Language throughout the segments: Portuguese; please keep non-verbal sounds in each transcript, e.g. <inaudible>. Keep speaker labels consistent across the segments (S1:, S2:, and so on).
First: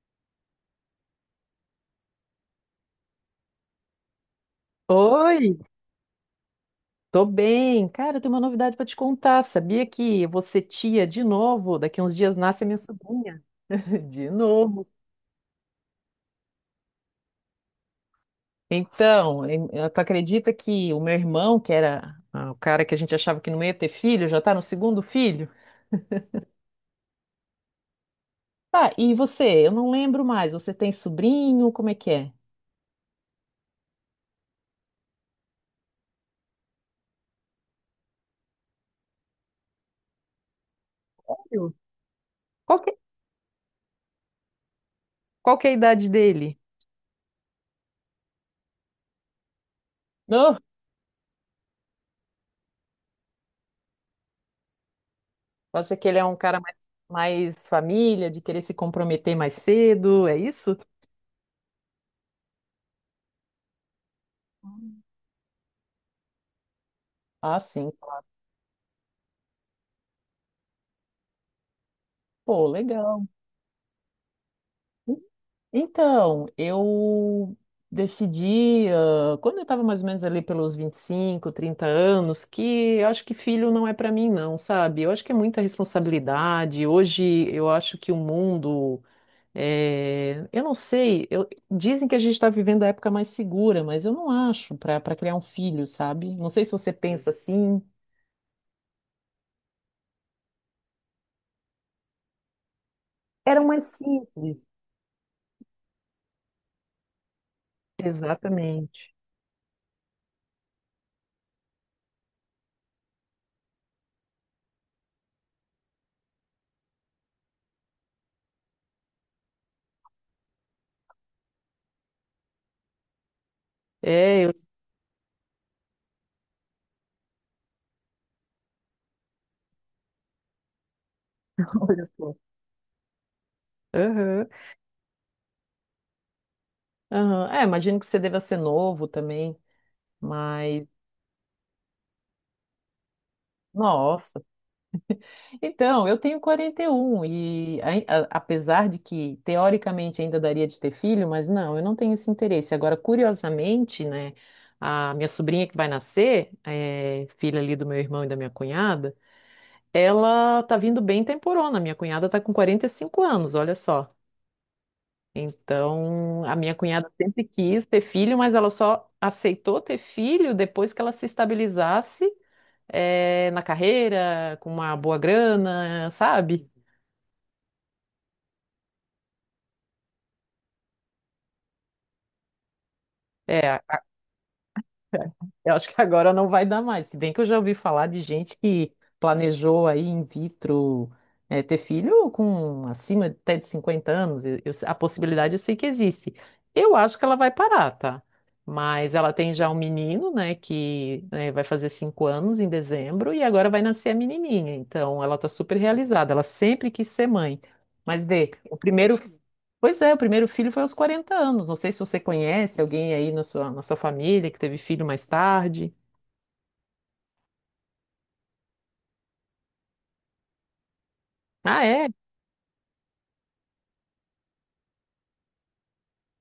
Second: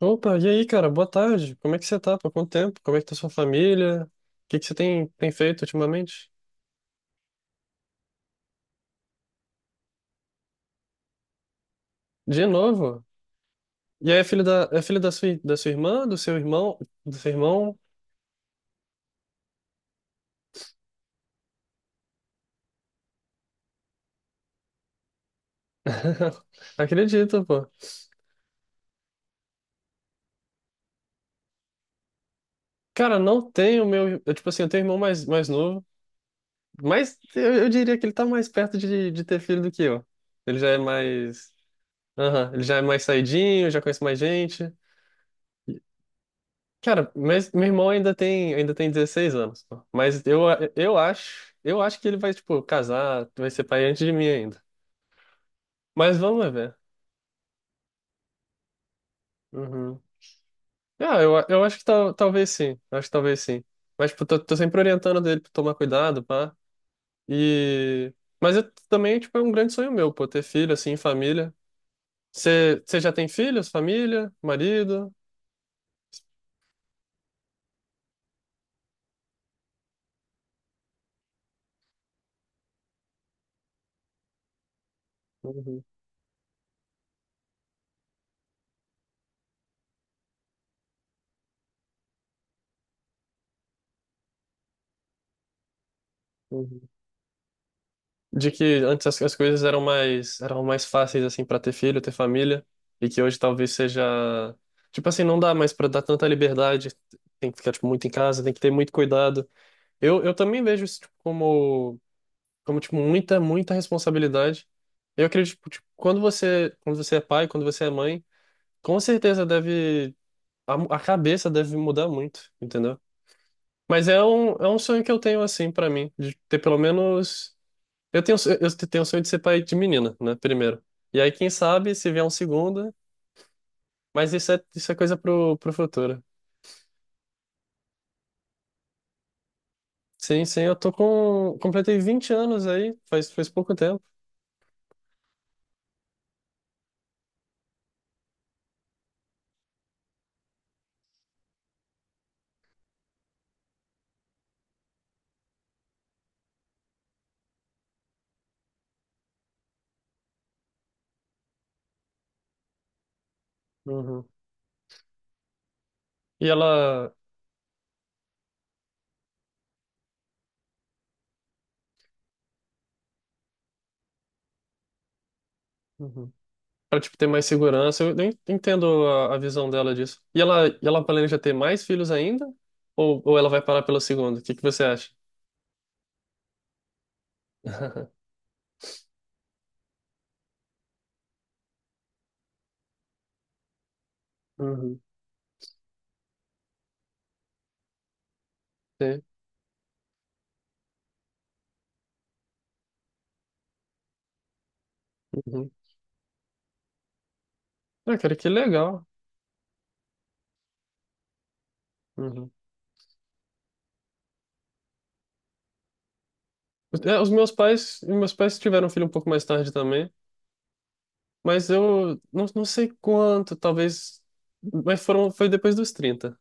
S1: Opa, e aí, cara? Boa tarde. Como é que você tá? Por quanto tempo? Como é que tá sua família? O que que você tem
S2: Oi,
S1: feito ultimamente?
S2: tô bem. Cara, eu tenho uma novidade pra te contar. Sabia que você tia de novo? Daqui a uns dias
S1: De
S2: nasce a minha
S1: novo?
S2: sobrinha. <laughs>
S1: E aí,
S2: De
S1: é
S2: novo.
S1: filho da sua, da sua irmã, do seu irmão?
S2: Então, tu acredita que o meu irmão, que era o cara que a gente achava que não ia ter filho, já tá no segundo filho?
S1: <laughs> Acredito, pô.
S2: Tá, e você? Eu não lembro mais. Você tem sobrinho? Como é que é?
S1: Cara, não tenho meu, eu, tipo assim, eu tenho irmão mais novo, mas eu diria que ele tá mais perto de ter filho do que eu. Ele já é mais,
S2: Sério?
S1: aham, ele já é
S2: Qual que,
S1: mais saidinho, já conhece mais gente.
S2: qual que é a idade dele?
S1: Cara, mas meu irmão ainda tem 16 anos, pô. Mas eu,
S2: Não?
S1: eu acho que ele vai, tipo, casar, vai ser pai antes de mim ainda.
S2: Acha que
S1: Mas
S2: ele é um
S1: vamos
S2: cara
S1: ver.
S2: mais, família, de querer se comprometer mais
S1: Uhum.
S2: cedo? É isso?
S1: Ah, eu acho que talvez sim, acho que talvez sim. Mas, tipo, tô sempre orientando dele pra tomar cuidado, pá.
S2: Ah, sim.
S1: E. Mas eu, também, tipo, é um grande sonho meu, pô, ter filho, assim, família.
S2: Pô,
S1: Você já tem
S2: legal.
S1: filhos, família, marido?
S2: Então, eu decidi, quando eu estava mais ou menos ali pelos 25 30 anos, que eu acho que filho não é para mim, não, sabe? Eu acho que é muita
S1: Uhum,
S2: responsabilidade. Hoje eu acho que o mundo. Eu não sei, eu- dizem que a gente está vivendo a época mais segura, mas eu não acho para criar um filho, sabe? Não sei se
S1: uhum.
S2: você pensa assim.
S1: De que antes as coisas eram mais fáceis assim para ter filho, ter família, e que hoje
S2: Era
S1: talvez
S2: mais
S1: seja,
S2: simples.
S1: tipo assim, não dá mais para dar tanta liberdade, tem que ficar tipo muito em casa, tem que ter muito
S2: Exatamente.
S1: cuidado. Eu também vejo isso tipo, como tipo muita muita responsabilidade. Eu acredito tipo, tipo, quando você é pai, quando você é mãe, com certeza deve a cabeça deve mudar muito, entendeu? Mas
S2: É, eu.
S1: é um sonho que eu tenho assim para mim, de ter pelo menos eu tenho, eu tenho o sonho de ser pai de menina, né? Primeiro. E aí, quem
S2: <laughs>
S1: sabe,
S2: Olha
S1: se vier um
S2: só.
S1: segundo. Mas
S2: Aham.
S1: isso é coisa pro futuro.
S2: Aham. É, imagino que você deva ser novo também,
S1: Sim, sim, eu
S2: mas
S1: tô com. Completei 20 anos aí, faz pouco tempo.
S2: nossa. Então, eu tenho 41 e apesar de que teoricamente ainda daria de ter filho, mas não, eu não tenho esse interesse. Agora, curiosamente, né, a minha sobrinha que vai nascer, filha ali do meu irmão e da minha cunhada, ela tá vindo bem temporona. Minha cunhada tá com 45 anos, olha só.
S1: Uhum.
S2: Então,
S1: E
S2: a minha cunhada
S1: ela.
S2: sempre quis ter filho, mas ela só aceitou ter filho depois que ela se estabilizasse na carreira, com uma boa grana,
S1: Uhum.
S2: sabe?
S1: Pra, tipo, ter mais segurança, eu nem entendo a visão dela disso. E ela planeja ter mais filhos ainda? Ou ela vai
S2: É,
S1: parar pelo segundo? O que que você acha?
S2: eu acho que agora não vai dar mais. Se bem que eu já ouvi falar de
S1: <laughs>
S2: gente que planejou aí in vitro, ter filho com até de 50 anos. A
S1: Uhum.
S2: possibilidade eu sei que existe. Eu acho que ela vai parar, tá? Mas
S1: Sim.
S2: ela tem já um menino, né, que vai fazer 5 anos em dezembro e agora vai nascer a menininha. Então ela tá
S1: Uhum.
S2: super realizada. Ela sempre quis ser mãe.
S1: Ah,
S2: Mas
S1: cara, que
S2: vê, o
S1: legal.
S2: primeiro. Pois é, o primeiro filho foi aos 40 anos. Não sei se você
S1: Uhum.
S2: conhece alguém aí na sua família que teve filho mais tarde.
S1: É, os meus pais tiveram um filho um pouco mais tarde também. Mas
S2: Ah, é?
S1: eu não sei quanto, talvez. Mas foram, foi depois dos 30,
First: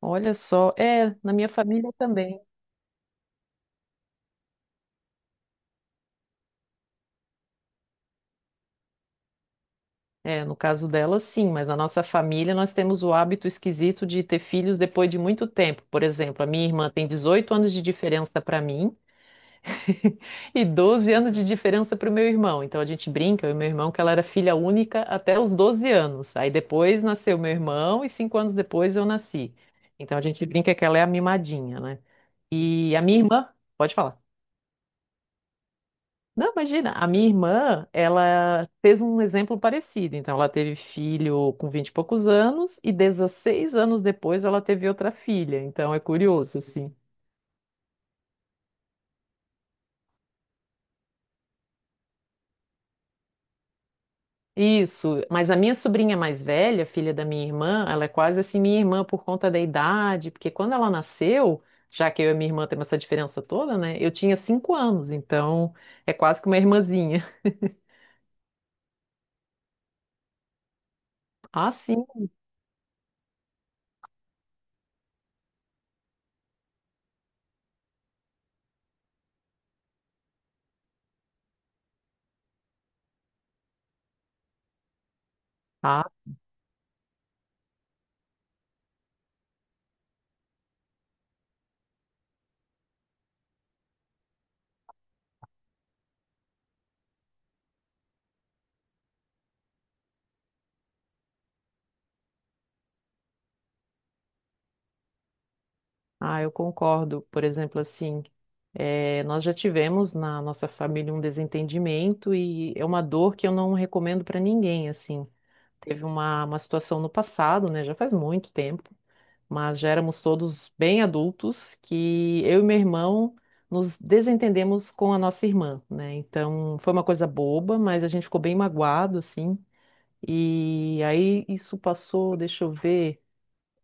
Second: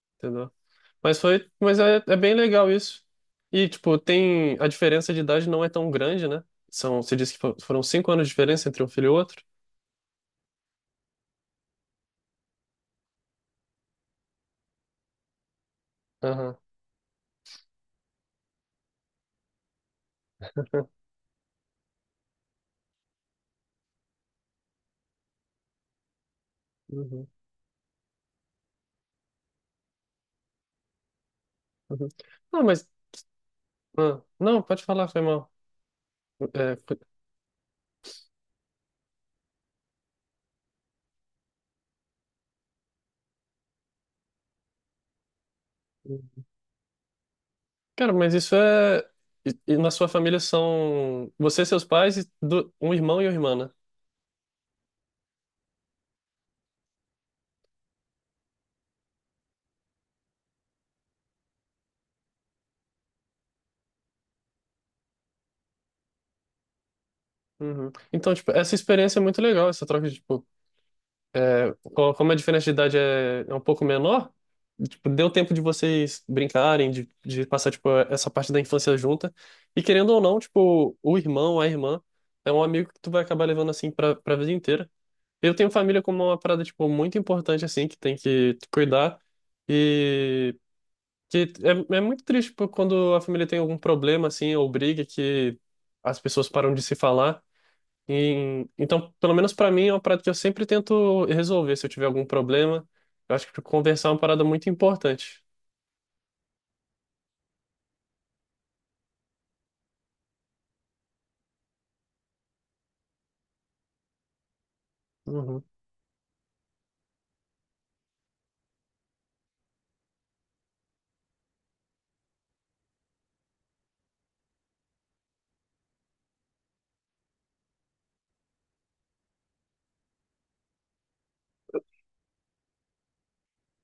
S2: Olha
S1: entendeu?
S2: só. É,
S1: Mas
S2: na
S1: foi,
S2: minha
S1: mas
S2: família
S1: é, é bem
S2: também.
S1: legal isso. E, tipo, tem. A diferença de idade não é tão grande, né? São, você disse que foram 5 anos de diferença entre um filho e outro.
S2: É, no caso dela, sim, mas na nossa família nós temos o hábito esquisito de ter filhos depois de muito tempo. Por exemplo, a
S1: Aham.
S2: minha irmã tem 18 anos de diferença para mim, <laughs> e
S1: <laughs>
S2: 12 anos de diferença para o meu irmão. Então a gente brinca, eu e meu irmão, que ela era filha única até os 12 anos. Aí depois
S1: Uhum,
S2: nasceu meu irmão e 5 anos depois eu nasci. Então a gente brinca que ela é a mimadinha, né?
S1: uhum. Ah, mas.
S2: E a minha irmã, pode falar.
S1: Ah, não, pode falar, foi mal.
S2: Não,
S1: É,
S2: imagina, a minha irmã, ela fez um exemplo parecido. Então ela teve filho com 20 e poucos anos e 16 anos depois ela teve outra filha. Então é curioso, assim.
S1: cara, mas isso é. E na sua família são você, seus pais, e um irmão e uma irmã, né?
S2: Isso, mas a minha sobrinha mais velha, filha da minha irmã, ela é quase assim minha irmã por conta da idade, porque quando ela nasceu, já que eu e minha irmã temos essa diferença toda, né? Eu tinha 5 anos, então é quase que uma irmãzinha. <laughs>
S1: Uhum. Então, tipo, essa experiência é muito legal, essa troca de, tipo,
S2: Ah,
S1: é,
S2: sim.
S1: como a diferença de idade é um pouco menor, tipo, deu tempo de vocês brincarem, de passar, tipo, essa parte da infância junta. E querendo ou não, tipo, o irmão, a irmã, é um amigo que tu vai acabar levando, assim, pra vida inteira. Eu tenho família
S2: Ah,
S1: como uma parada, tipo, muito importante, assim, que tem que cuidar. E que é, é muito triste, tipo, quando a família tem algum problema, assim, ou briga, que as pessoas param de se falar. E, então, pelo menos pra mim, é uma parada que eu sempre tento resolver se eu tiver algum problema. Eu acho que conversar é uma parada muito importante.
S2: ah, eu concordo. Por exemplo, assim, nós já tivemos na nossa família um desentendimento e é uma dor que eu não recomendo para ninguém, assim.
S1: Uhum.
S2: Teve uma situação no passado, né? Já faz muito tempo, mas já éramos todos bem adultos, que eu e meu irmão nos desentendemos com a nossa irmã, né? Então foi uma coisa boba, mas a gente ficou bem magoado, assim. E aí isso passou, deixa eu ver,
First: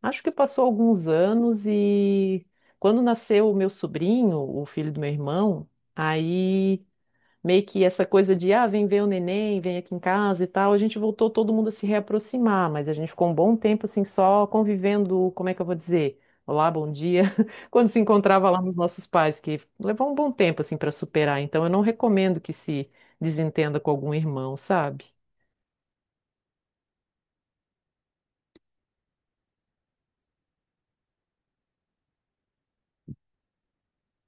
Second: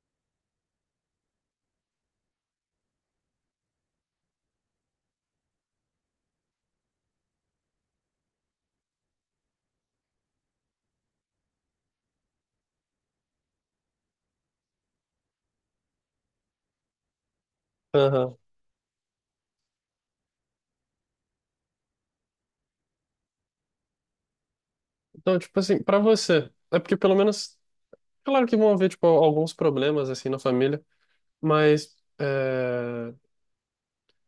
S2: acho que passou alguns anos e quando nasceu o meu sobrinho, o filho do meu irmão, aí meio que essa coisa de, ah, vem ver o neném, vem aqui em casa e tal, a gente voltou todo mundo a se reaproximar, mas a gente ficou um bom tempo assim só convivendo, como é que eu vou dizer? Olá, bom dia. <laughs> Quando se
S1: Aham.
S2: encontrava lá nos nossos pais, que levou um bom tempo assim para superar, então eu não recomendo que se desentenda com algum irmão, sabe?
S1: Então, tipo assim, pra você, é porque pelo menos, claro que vão haver, tipo, alguns problemas, assim, na família, mas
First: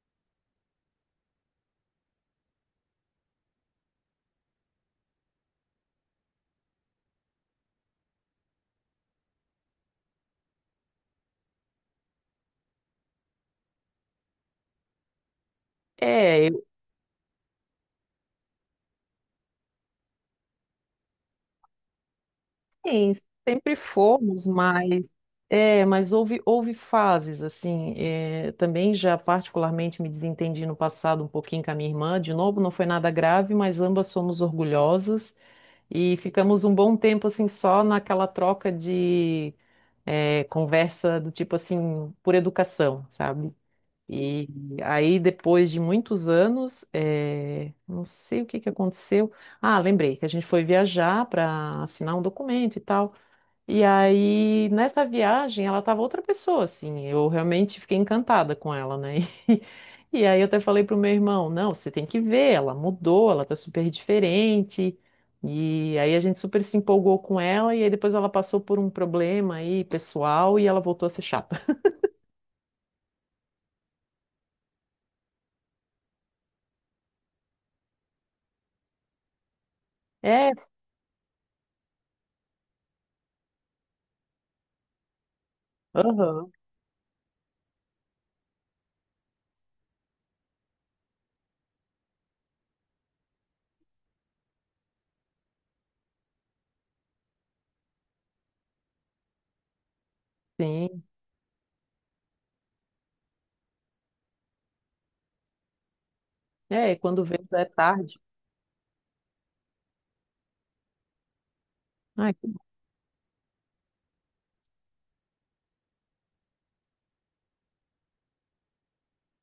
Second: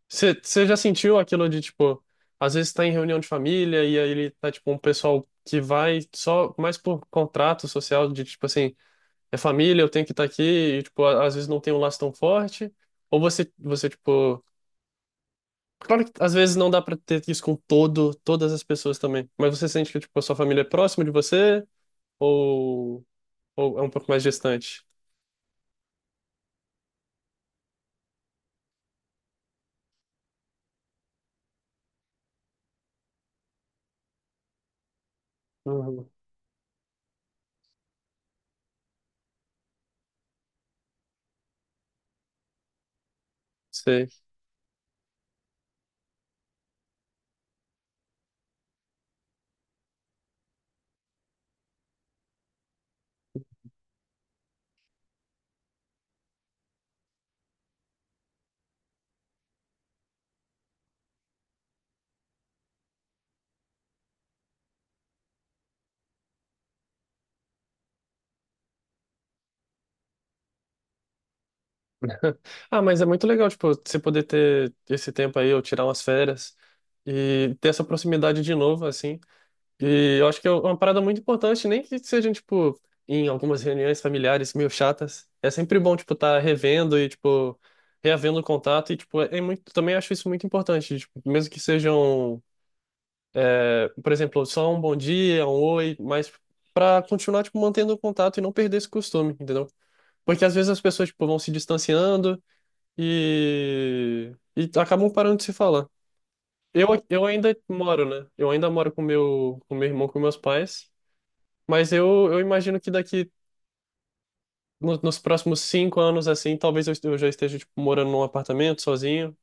S1: você já sentiu aquilo de, tipo, às vezes tá em reunião de família e aí ele tá, tipo, um pessoal que vai só mais por contrato social, de, tipo assim, é família, eu tenho que estar aqui, e, tipo, às vezes não tem um laço tão forte, ou você, tipo, claro que às
S2: É,
S1: vezes não dá pra ter isso com todas as pessoas também, mas você sente que, tipo, a sua família é próxima de você, ou,
S2: sim, sempre
S1: ou é um pouco mais
S2: fomos,
S1: distante?
S2: mas mas houve fases assim. Também já particularmente me desentendi no passado um pouquinho com a minha irmã. De novo, não foi nada grave, mas ambas somos orgulhosas
S1: Uhum.
S2: e ficamos um bom tempo assim só naquela troca de conversa do tipo assim por educação, sabe?
S1: Sei.
S2: E aí depois de muitos anos, não sei o que que aconteceu. Ah, lembrei que a gente foi viajar para assinar um documento e tal. E aí, nessa viagem, ela tava outra pessoa, assim. Eu realmente fiquei encantada com ela, né? <laughs> E aí eu até falei pro meu irmão, não, você tem que ver, ela mudou, ela tá super diferente. E aí a gente super se empolgou com ela, e aí depois ela passou por um problema aí, pessoal, e ela voltou a ser chata. <laughs>
S1: <laughs> Ah, mas é muito legal, tipo, você poder ter esse tempo aí, ou tirar umas férias, e ter essa proximidade de novo, assim. E eu acho que é
S2: É,
S1: uma parada muito importante, nem que sejam, tipo, em algumas reuniões familiares meio chatas. É sempre bom, tipo, estar
S2: aham,
S1: revendo e, tipo, reavendo o contato. E, tipo, é muito, também acho isso muito importante. Tipo, mesmo que sejam, é, por exemplo, só um bom dia, um oi, mas pra continuar, tipo, mantendo o contato e não perder esse costume, entendeu? Porque às vezes as
S2: sim.
S1: pessoas, tipo, vão se distanciando e acabam parando de se falar. Eu,
S2: É, quando
S1: eu
S2: vê
S1: ainda
S2: já é
S1: moro,
S2: tarde.
S1: né? Eu ainda moro com meu irmão, com meus pais. Mas eu,
S2: Ai,
S1: eu imagino que daqui nos próximos 5 anos, assim, talvez eu já esteja, tipo, morando num apartamento sozinho.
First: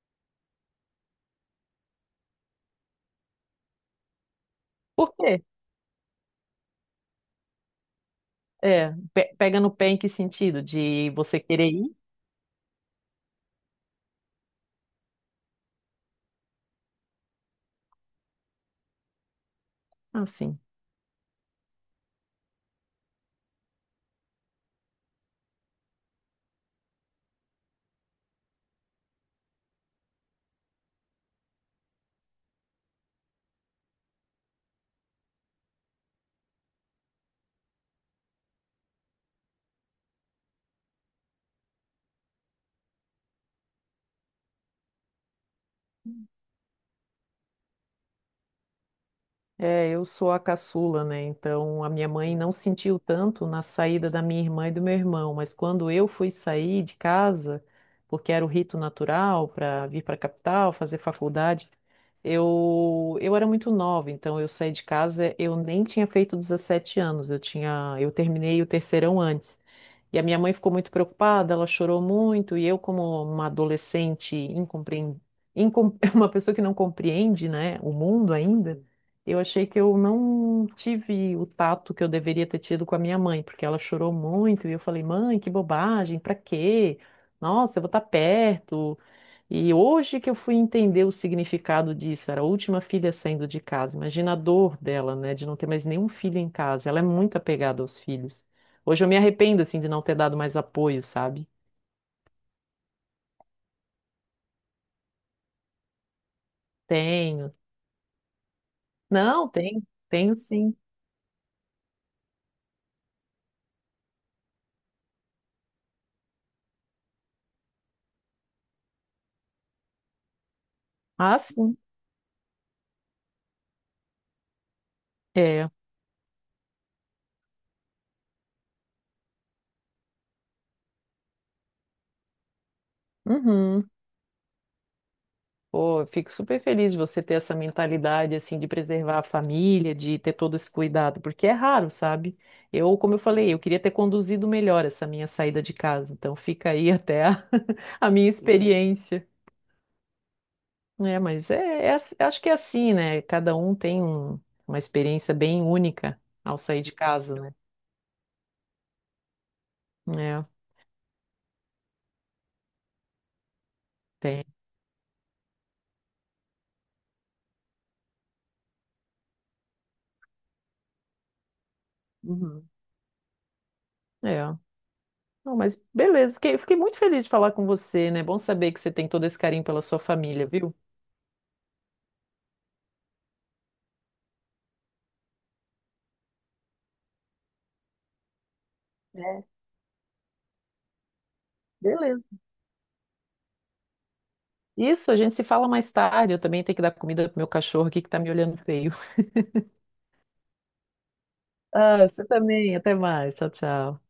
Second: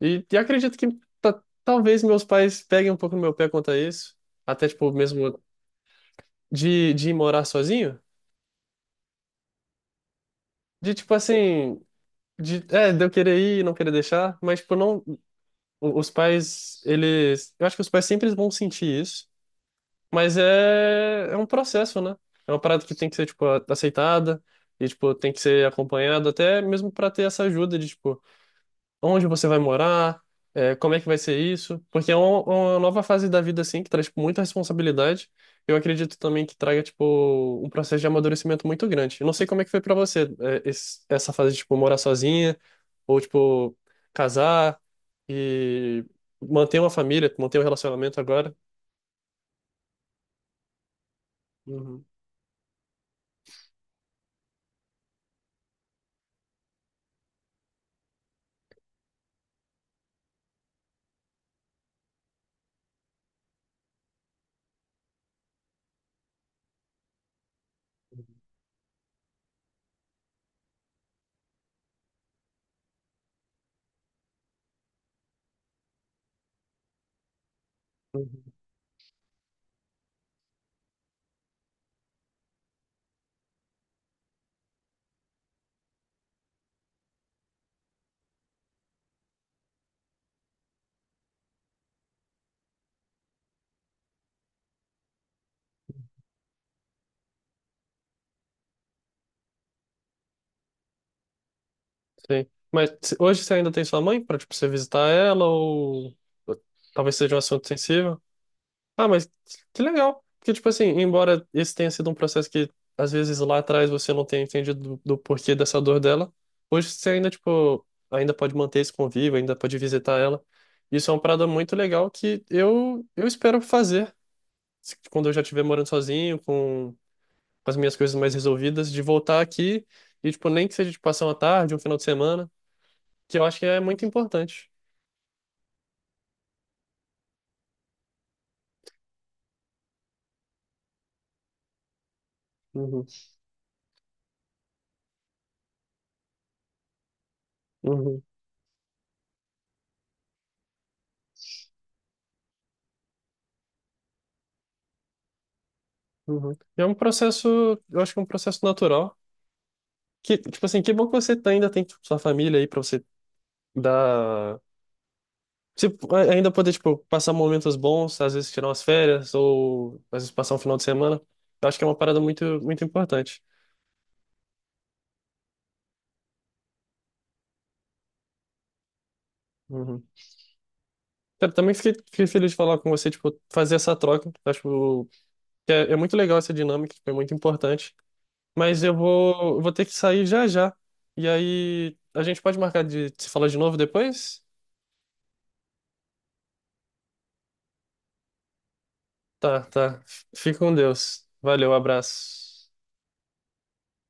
S1: E acredito que talvez meus pais peguem um pouco no meu pé quanto a isso. Até, tipo,
S2: por
S1: mesmo
S2: quê?
S1: de ir morar sozinho.
S2: É, pega no pé em que sentido?
S1: De,
S2: De
S1: tipo,
S2: você querer
S1: assim,
S2: ir?
S1: de eu querer ir e não querer deixar. Mas, tipo, não, os pais, eles, eu acho que os pais sempre vão sentir isso.
S2: Ah,
S1: Mas
S2: sim.
S1: é, é um processo, né? É uma parada que tem que ser, tipo, aceitada e, tipo, tem que ser acompanhado até mesmo para ter essa ajuda de, tipo, onde você vai morar, é, como é que vai ser isso. Porque é uma nova fase da vida, assim, que traz, tipo, muita responsabilidade. Eu acredito também que traga, tipo, um processo de amadurecimento muito grande. Eu não sei como é que foi para você, é, essa fase de, tipo, morar sozinha ou, tipo, casar e manter uma família, manter um relacionamento agora.
S2: É, eu sou a caçula, né? Então a
S1: Uhum.
S2: minha mãe não sentiu tanto na saída da minha irmã e do meu irmão, mas quando eu fui sair de casa, porque era o rito natural para vir para a capital, fazer faculdade, eu era muito nova, então eu saí de casa, eu nem tinha feito 17 anos, eu terminei o terceirão antes. E a minha mãe ficou muito preocupada, ela chorou muito, e eu, como uma adolescente incompreendida, <laughs> uma pessoa que não compreende, né, o mundo
S1: Uhum.
S2: ainda, eu achei que eu não tive o tato que eu deveria ter tido com a minha mãe, porque ela chorou muito e eu falei, mãe, que bobagem, pra quê? Nossa, eu vou estar perto. E hoje que eu fui entender o significado disso, era a última filha saindo de casa. Imagina a dor dela, né, de não ter mais nenhum filho em casa. Ela é muito apegada aos filhos. Hoje eu me arrependo, assim, de não ter dado mais apoio, sabe?
S1: Sim. Mas hoje você ainda tem sua mãe para tipo, você visitar ela ou talvez seja um
S2: Tenho.
S1: assunto sensível? Ah, mas
S2: Não,
S1: que
S2: tenho.
S1: legal.
S2: Tenho
S1: Porque, tipo
S2: sim.
S1: assim, embora esse tenha sido um processo que às vezes lá atrás você não tenha entendido do, do porquê dessa dor dela, hoje você ainda, tipo, ainda pode manter esse convívio, ainda pode visitar ela. Isso é uma
S2: Ah,
S1: parada muito
S2: sim.
S1: legal que eu espero fazer quando eu já estiver
S2: É.
S1: morando sozinho, com as minhas coisas mais resolvidas, de voltar aqui e, tipo, nem que seja de passar uma tarde, um final de semana que eu acho que é
S2: Uhum.
S1: muito importante.
S2: Pô, eu fico super feliz de você ter essa mentalidade, assim, de preservar a família, de ter todo esse cuidado, porque é raro, sabe? Eu,
S1: Uhum,
S2: como eu falei, eu queria ter conduzido melhor essa minha saída de casa, então fica aí até a, <laughs> a
S1: uhum,
S2: minha experiência. É, mas acho que é assim, né? Cada um tem uma experiência bem única
S1: uhum.
S2: ao sair
S1: É
S2: de
S1: um
S2: casa,
S1: processo,
S2: né?
S1: eu acho que é um processo natural. Que,
S2: É,
S1: tipo assim, que bom que você ainda tem tipo, sua família aí pra você
S2: tem.
S1: dar. Se, ainda poder, tipo, passar momentos bons, às vezes tirar umas férias, ou às vezes passar um final de semana. Eu acho que é uma parada muito,
S2: Uhum.
S1: muito importante.
S2: É. Não, mas beleza, fiquei muito feliz de falar com você, né? Bom saber que você tem todo esse carinho pela sua
S1: Uhum.
S2: família, viu?
S1: Cara, também fiquei feliz de falar com você, tipo, fazer essa troca. Acho que é muito legal essa dinâmica, tipo, é muito importante. Mas eu
S2: É,
S1: vou ter que sair já já. E aí, a
S2: beleza.
S1: gente pode marcar de se falar de novo depois?
S2: Isso, a gente se fala mais tarde. Eu também tenho que dar comida pro meu cachorro aqui que tá me olhando feio.
S1: Tá, tá. Fica com Deus. Valeu,
S2: Ah, você
S1: abraço.
S2: também. Até mais. Tchau, tchau.